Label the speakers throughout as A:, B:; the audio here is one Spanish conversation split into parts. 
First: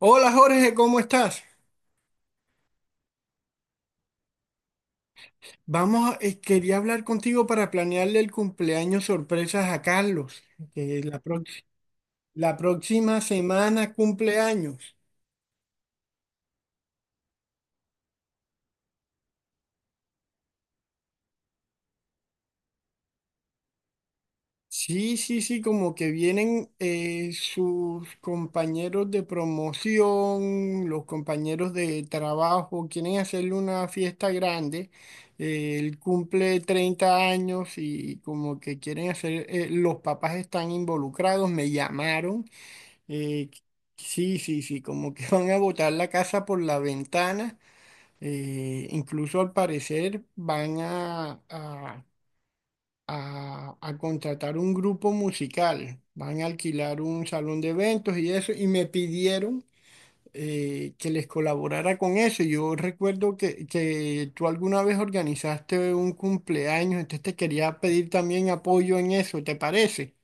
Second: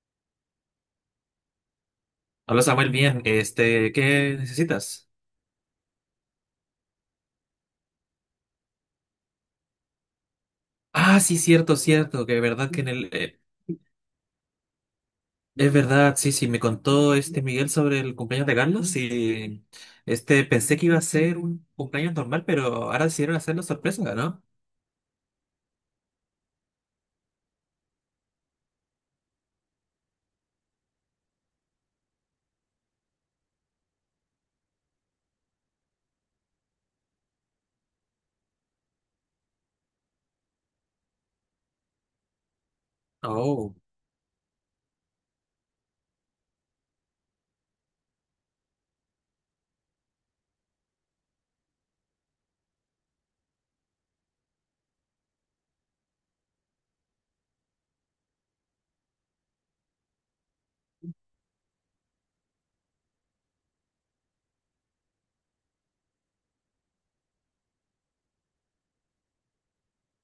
A: Hola Jorge, ¿cómo estás?
B: Hola Samuel, bien, ¿qué necesitas?
A: Vamos, quería hablar contigo para planearle el cumpleaños sorpresas a Carlos, que
B: Ah,
A: la,
B: sí,
A: prox-
B: cierto, cierto, que
A: la
B: verdad que en el...
A: próxima semana cumpleaños.
B: es verdad, sí, sí, me contó Miguel sobre el cumpleaños de Carlos y pensé que iba a ser un cumpleaños normal, pero ahora decidieron hacerlo sorpresa, ¿no?
A: Sí, sí, sí, como que vienen sus compañeros de promoción, los compañeros de trabajo, quieren hacerle una fiesta grande. Él cumple 30 años y como que quieren hacer, los papás están involucrados, me llamaron. Eh,
B: Oh.
A: sí, sí, sí, como que van a botar la casa por la ventana. Incluso al parecer van a, a contratar un grupo musical. Van a alquilar un salón de eventos y eso. Y me pidieron que les colaborara con eso. Yo recuerdo que, tú alguna vez organizaste un cumpleaños, entonces te quería pedir también apoyo en eso, ¿te parece?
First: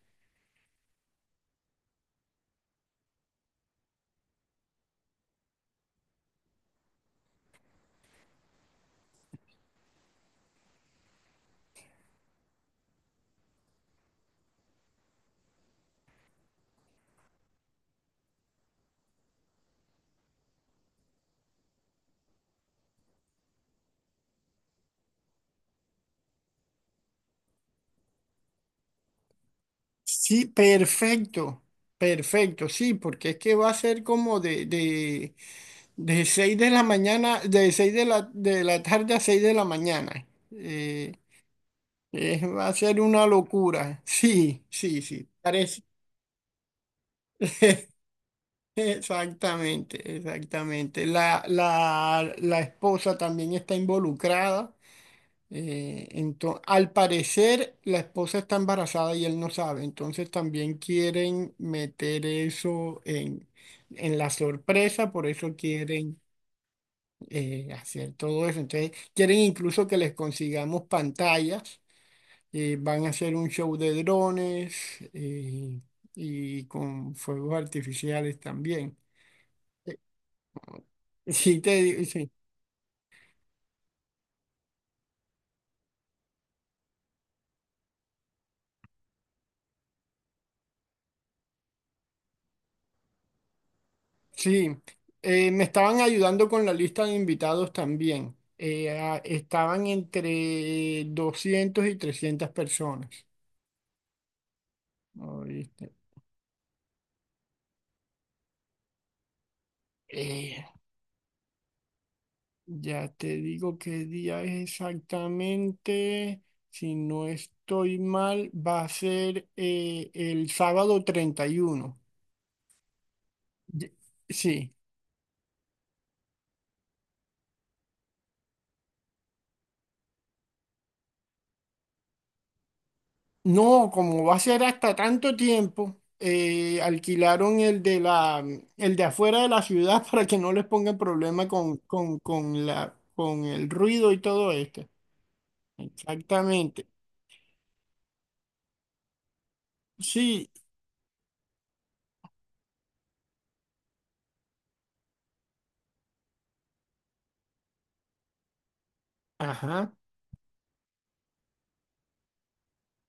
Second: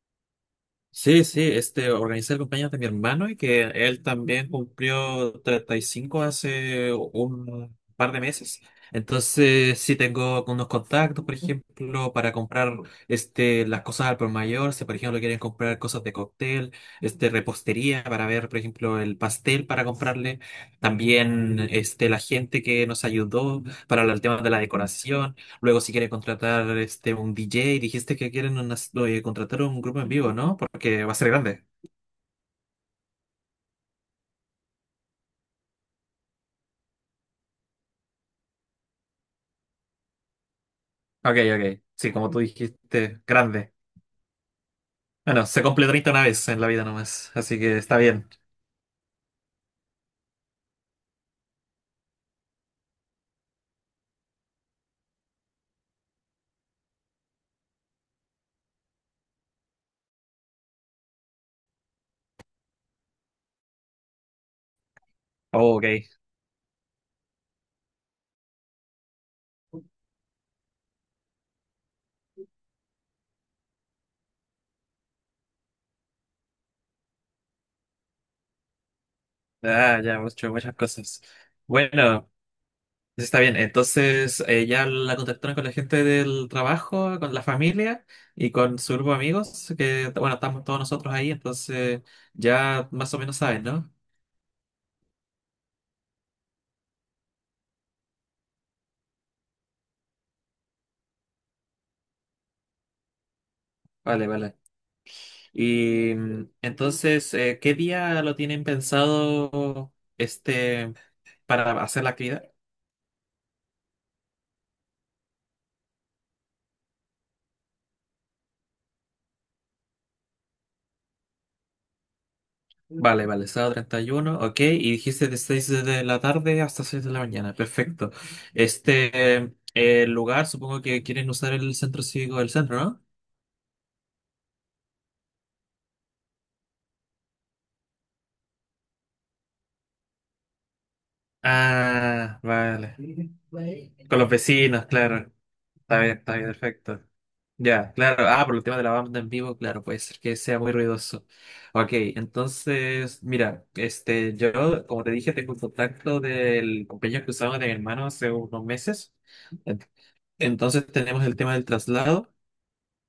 B: Sí, sí, organizé el cumpleaños de mi hermano y que él también cumplió 35 hace un par de meses. Entonces, sí tengo unos contactos, por ejemplo, para comprar las cosas al por mayor, si por ejemplo quieren comprar cosas de cóctel, repostería para ver, por ejemplo, el pastel para comprarle. También la gente que nos ayudó para el tema de la decoración. Luego, si quiere contratar un DJ, dijiste que quieren oye, contratar un grupo en vivo,
A: Sí,
B: ¿no? Porque va a ser
A: perfecto,
B: grande.
A: perfecto, sí, porque es que va a ser como de 6 de la mañana, de 6 de la tarde a 6 de la mañana.
B: Ok, ok. Sí, como tú
A: Va a ser
B: dijiste,
A: una
B: grande.
A: locura. Sí, sí, sí,
B: Bueno, se
A: parece.
B: cumple 30 una vez en la vida nomás, así que está bien.
A: Exactamente, exactamente. La esposa también está involucrada. Al parecer, la esposa está embarazada y él no sabe, entonces también quieren meter eso en la sorpresa, por eso
B: Oh, ok.
A: quieren hacer todo eso. Entonces, quieren incluso que les consigamos pantallas, van a hacer un show de drones eh, y con fuegos artificiales también.
B: Ah, ya, hemos hecho muchas cosas.
A: Sí, te digo,
B: Bueno, está bien. Entonces, ya la contactaron con la gente del trabajo, con la familia y con su grupo de amigos, que, bueno, estamos todos nosotros ahí, entonces ya más o menos saben, ¿no?
A: Sí, me estaban ayudando con la lista de invitados también. Estaban entre 200 y 300 personas.
B: Vale, vale.
A: Ahorita,
B: Y entonces, ¿qué día lo tienen pensado
A: eh,
B: para hacer la actividad?
A: ya te digo qué día es exactamente. Si no estoy mal, va a ser el sábado 31.
B: Vale, vale, sábado
A: Ye-
B: 31, ok.
A: Sí.
B: Y dijiste de 6 de la tarde hasta 6 de la mañana, perfecto. El lugar, supongo que quieren usar el centro cívico del centro, ¿no?
A: No, como va a ser hasta tanto tiempo, alquilaron el de la, el de afuera de la ciudad para que no les pongan problema con, con,
B: Ah,
A: con la,
B: vale.
A: con el ruido y
B: Con los
A: todo
B: vecinos,
A: esto.
B: claro. Está bien,
A: Exactamente.
B: perfecto. Ya, claro. Ah, por el tema de la banda en vivo, claro, puede ser que
A: Sí,
B: sea muy ruidoso. Ok, entonces, mira, yo, como te dije, tengo un contacto del compañero que usaba de mi hermano hace unos meses. Ent-
A: ajá,
B: Entonces tenemos el tema del traslado.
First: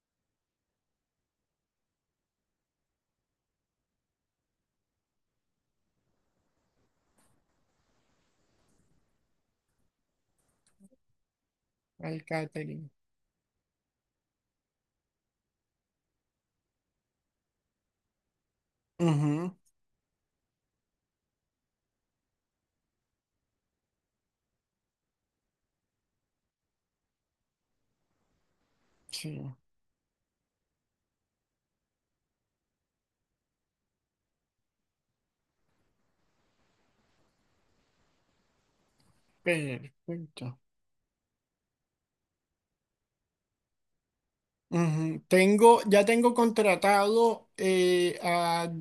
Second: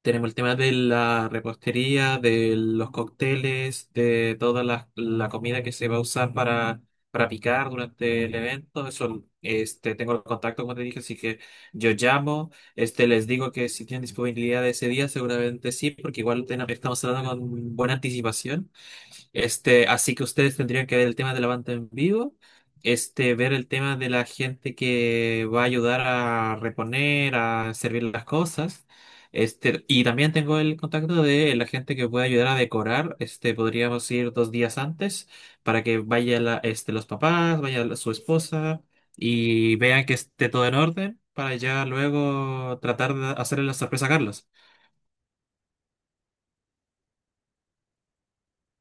B: Tenemos el tema de la repostería, de los cócteles, de toda la comida que se va a usar para, picar durante el evento. Eso, tengo el contacto, como te dije, así que yo
A: el
B: llamo,
A: catering.
B: les digo que si tienen disponibilidad ese día, seguramente sí, porque igual estamos hablando con buena anticipación.
A: Ujú,
B: Así que ustedes tendrían que ver el tema de la banda en vivo, ver el tema de la gente que va a ayudar a reponer, a servir las cosas.
A: sí,
B: Y también tengo el contacto de la gente que puede ayudar a decorar. Podríamos ir 2 días antes para que vaya los papás, vaya su esposa y vean que esté
A: perfecto.
B: todo en orden para ya luego tratar de hacerle la sorpresa a Carlos.
A: Ujú. Tengo, ya tengo contratado,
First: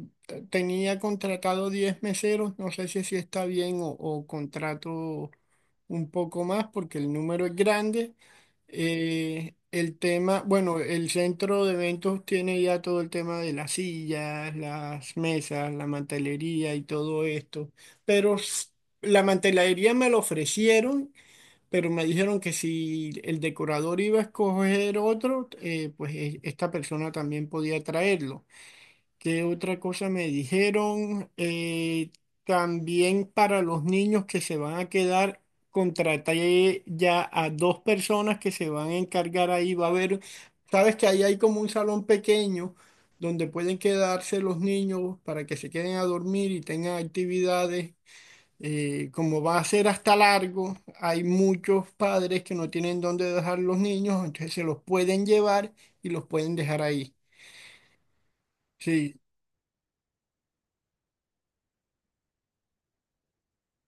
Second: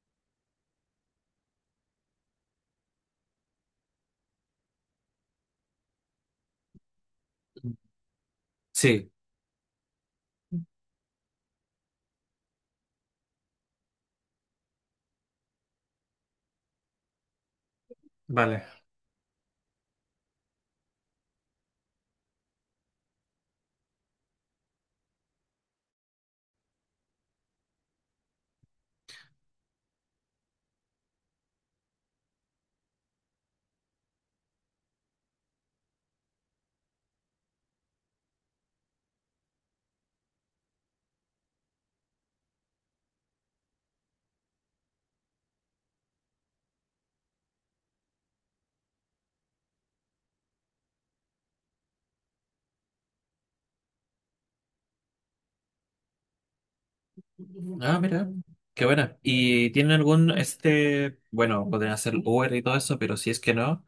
A: tenía contratado 10 meseros, no sé si así está bien o contrato un poco más porque el número es grande.
B: Sí,
A: El tema, bueno, el centro de eventos tiene ya todo el tema de las sillas, las mesas, la mantelería y todo esto. Pero
B: vale.
A: s- la mantelería me lo ofrecieron, pero me dijeron que si el decorador iba a escoger otro, esta persona también podía traerlo. ¿Qué otra cosa me dijeron? También para los niños que se van a quedar, contraté ya a dos personas que se van a encargar ahí. Va a haber, sabes que ahí hay como un salón pequeño donde pueden quedarse los niños para que se queden a dormir y tengan actividades. Como va a ser hasta largo, hay muchos padres que no tienen dónde dejar los niños, entonces se los pueden llevar y los pueden dejar ahí.
B: Ah, mira, qué buena.
A: Sí,
B: ¿Y tienen algún, bueno, podrían hacer Uber y todo eso, pero si es que no,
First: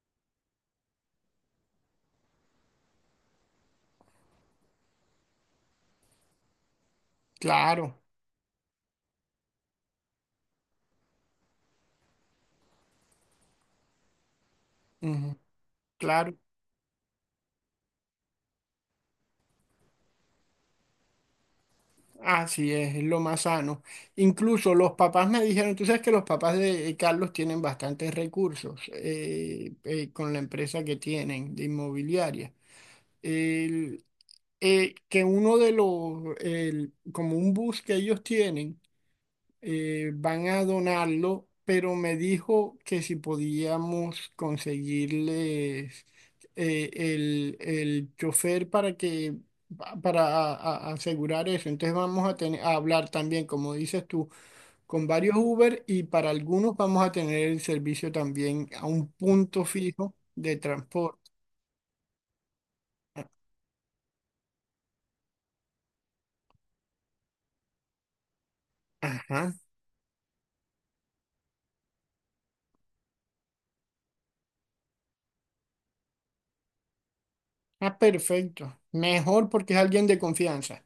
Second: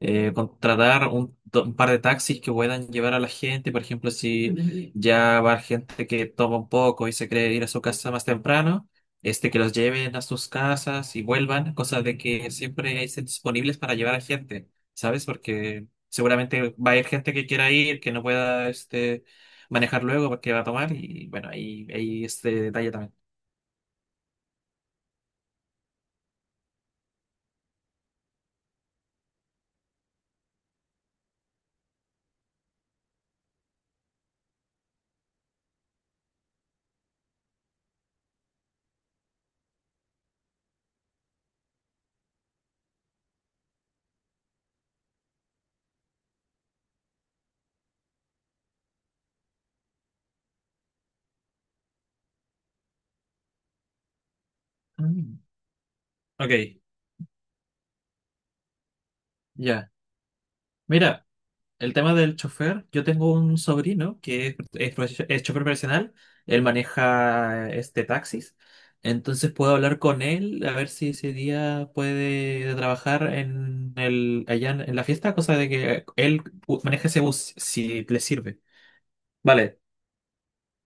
B: contratar un par de taxis que puedan llevar a la gente, por ejemplo, si ya va gente que toma un poco y se cree ir a su
A: claro.
B: casa más temprano, que los lleven a sus casas y vuelvan, cosa de que siempre estén disponibles para llevar a gente, ¿sabes?
A: Ujú.
B: Porque
A: Claro,
B: seguramente va a haber gente que quiera ir, que no pueda, manejar luego porque va a tomar y bueno, ahí, ahí este
A: así
B: detalle
A: es
B: también.
A: lo más sano. Incluso los papás me dijeron, tú sabes que los papás de Carlos tienen bastantes recursos, con la empresa que tienen de inmobiliaria. El- que uno de los, como un bus que ellos tienen, van a donarlo, pero me dijo que si podíamos conseguirles el chofer para que pa- para asegurar eso. Entonces vamos a tener a hablar también, como dices tú, con varios
B: Mm.
A: Uber y para algunos
B: Ok,
A: vamos a tener el servicio también a un punto
B: ya,
A: fijo de transporte.
B: mira, el tema del chofer, yo tengo un sobrino que es chofer profesional, él maneja taxis, entonces
A: Ajá.
B: puedo hablar con él a ver si ese día puede trabajar allá en la fiesta, cosa de que él maneje ese bus
A: Ah,
B: si le sirve.
A: perfecto. Mejor porque
B: Vale.
A: es alguien de confianza.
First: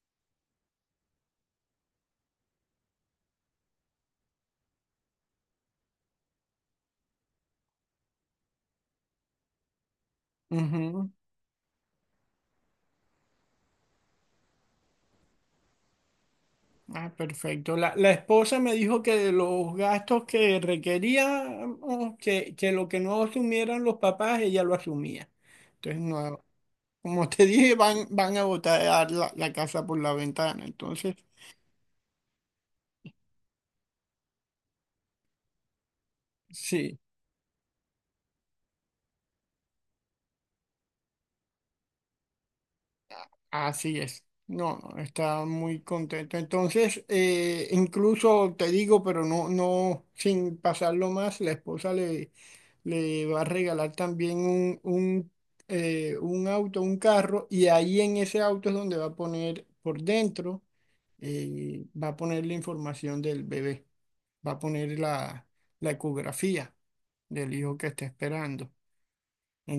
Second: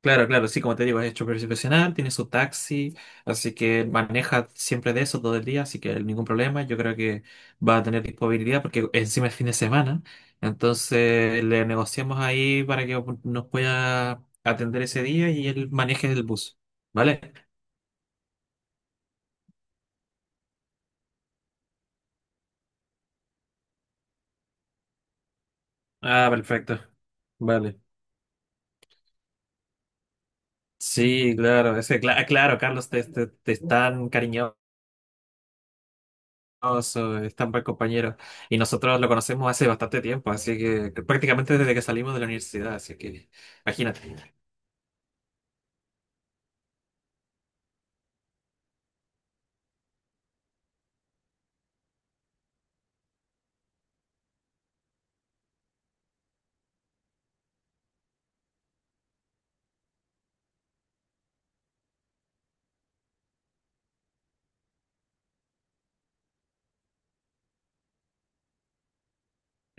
B: Claro, claro, sí, como te digo, es chofer profesional, tiene su taxi, así que maneja siempre de eso todo el día, así que ningún problema. Yo creo que va a tener disponibilidad porque encima es fin de semana,
A: Ujú.
B: entonces le negociamos ahí para que nos pueda atender ese día y él maneje el bus,
A: Ah,
B: ¿vale?
A: perfecto. La esposa me dijo que de los gastos que requería, oh, que lo que no asumieran los papás, ella lo asumía. Entonces,
B: Ah,
A: no,
B: perfecto.
A: como te dije,
B: Vale.
A: van, van a botar la casa por la ventana. Entonces,
B: Sí, claro, claro, Carlos, te están cariñosos
A: sí.
B: oso, es tan buen compañero. Y nosotros lo conocemos hace bastante tiempo, así que prácticamente desde que salimos de la universidad, así que
A: Así es.
B: imagínate.
A: No, no, está muy contento. Entonces, incluso te digo, pero no, no, sin pasarlo más, la esposa le, le va a regalar también un auto, un carro, y ahí en ese auto es donde va a poner por dentro, va a poner la información del bebé, va a poner la ecografía del hijo que está esperando.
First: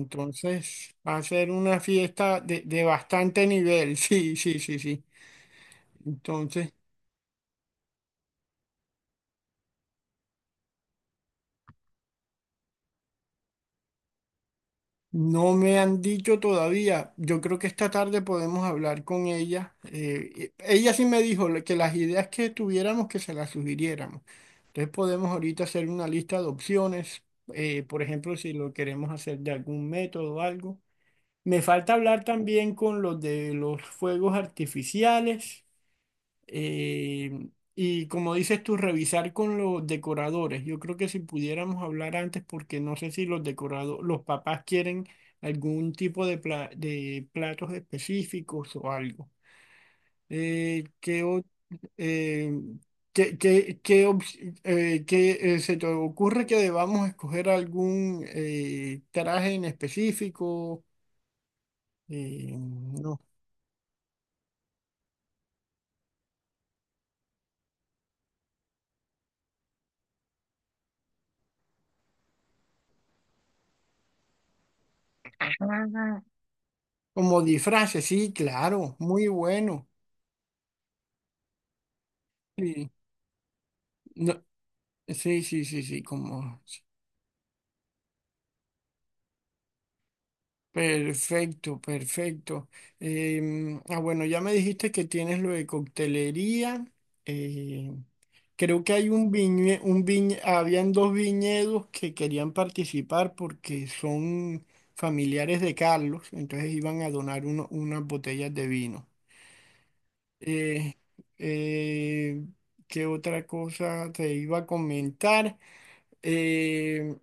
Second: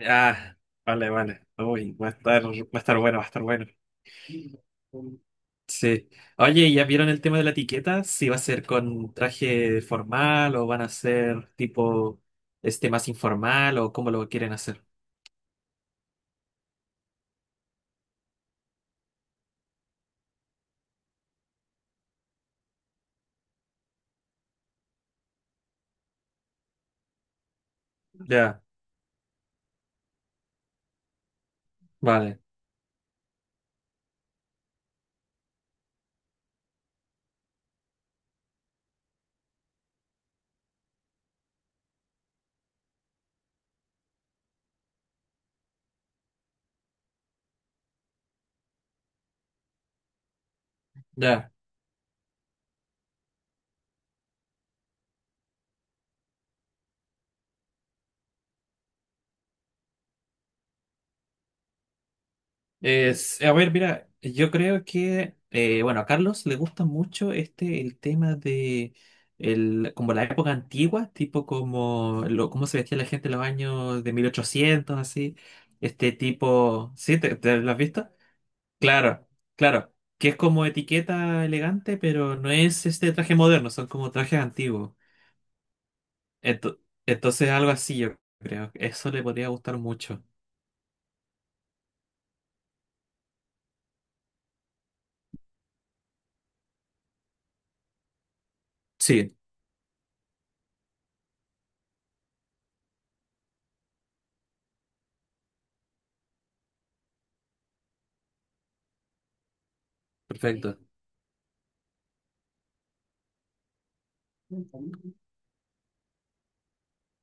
B: Ah, vale,
A: va a
B: vale.
A: ser una
B: Uy, va a
A: fiesta
B: estar, va
A: de,
B: a estar bueno, va a estar
A: bastante
B: bueno.
A: nivel, sí, sí, sí, sí.
B: Sí. Oye,
A: Entonces,
B: ¿ya vieron el tema de la etiqueta? Si va a ser con traje formal o van a ser tipo más informal o cómo lo quieren hacer.
A: no me han dicho todavía. Yo creo que esta tarde podemos hablar con ella. Ella sí me dijo que las ideas que tuviéramos, que se las sugiriéramos. Entonces podemos ahorita hacer una lista de opciones. Por ejemplo, si
B: Ya,
A: lo queremos hacer de algún método o algo. Me falta hablar
B: vale.
A: también con los de los fuegos artificiales. Eh, y como dices tú, revisar con los decoradores. Yo creo que si pudiéramos hablar antes, porque no sé si los los papás quieren algún tipo de, de platos específicos o algo. ¿Qué, o-
B: Ya.
A: eh, qué, qué- qué ops- qué, Se te ocurre que debamos escoger algún traje en específico? No.
B: A ver, mira, yo creo que, bueno, a Carlos le gusta mucho el tema de, como la época antigua, tipo como, cómo se vestía la gente en los años de 1800 así, este tipo, ¿sí? ¿Te,
A: Como
B: te lo has
A: disfraces,
B: visto?
A: sí, claro,
B: Claro,
A: muy bueno.
B: claro, que es como etiqueta elegante, pero no es
A: Sí.
B: este traje moderno, son como
A: No,
B: trajes antiguos.
A: sí, sí, sí, sí, como...
B: Ento- entonces algo así, yo creo, eso le podría gustar mucho.
A: Perfecto, perfecto. Bueno, ya me dijiste que tienes lo de coctelería. eh, Creo que hay un
B: Sí,
A: habían dos viñedos que querían participar porque son familiares de Carlos, entonces iban a donar unas botellas de vino.
B: perfecto.
A: Eh, eh, ¿Qué otra cosa te iba a comentar? Eh,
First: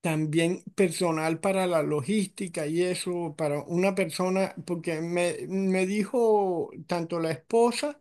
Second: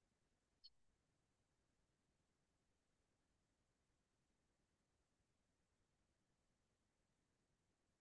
A: También personal para la logística y eso, para una persona, porque me dijo tanto la esposa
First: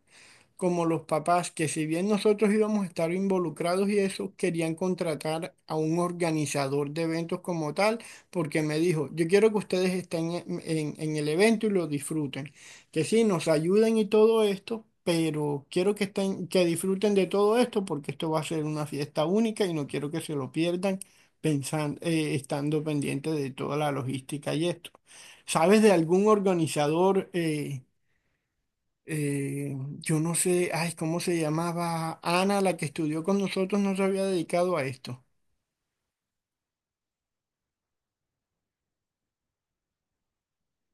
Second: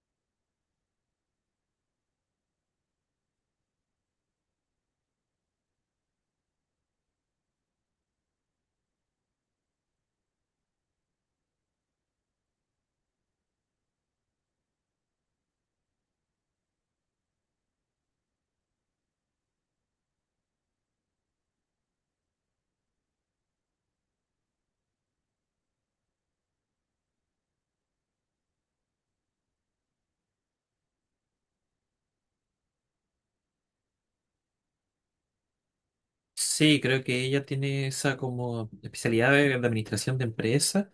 A: como los papás, que si bien nosotros íbamos a estar involucrados y eso, querían contratar a un organizador de eventos como tal, porque me dijo, yo quiero que ustedes estén en el evento y lo disfruten, que sí, nos ayuden y todo esto. Pero quiero que estén, que disfruten de todo esto porque esto va a ser una fiesta única y no quiero que se lo pierdan pensando, estando pendiente de toda la logística y esto. ¿Sabes de algún organizador? Yo no sé, ay, ¿cómo se llamaba? Ana, la que estudió con nosotros, no se había dedicado a esto.
B: Sí, creo que ella tiene esa como especialidad de, administración de empresas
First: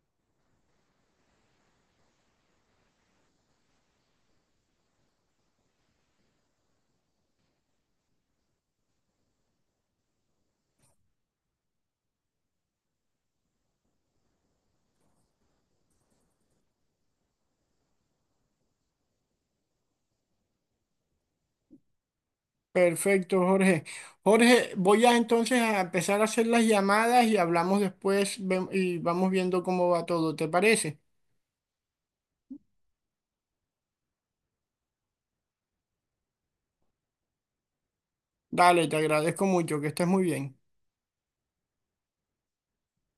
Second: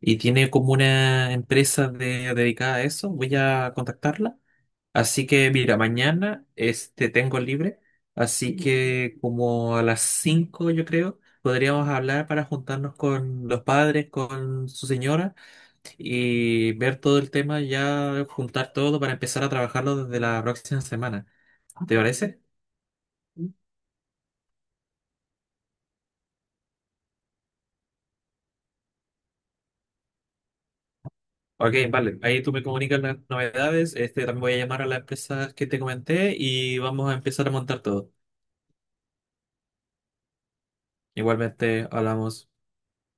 B: y tiene como una empresa dedicada a eso. Voy a contactarla. Así que mira, mañana tengo libre, así que como a las 5 yo creo podríamos hablar para juntarnos con los padres, con su señora y ver todo el tema ya, juntar todo para empezar a trabajarlo desde la próxima semana. ¿Te parece?
A: Perfecto, Jorge. Jorge, voy a entonces a empezar a hacer las llamadas y hablamos después y vamos viendo cómo va todo, ¿te parece?
B: Ok, vale. Ahí tú me comunicas las novedades. También voy a llamar a las empresas que te comenté y vamos a empezar a montar todo.
A: Dale, te agradezco mucho, que estés muy bien.
B: Igualmente, hablamos.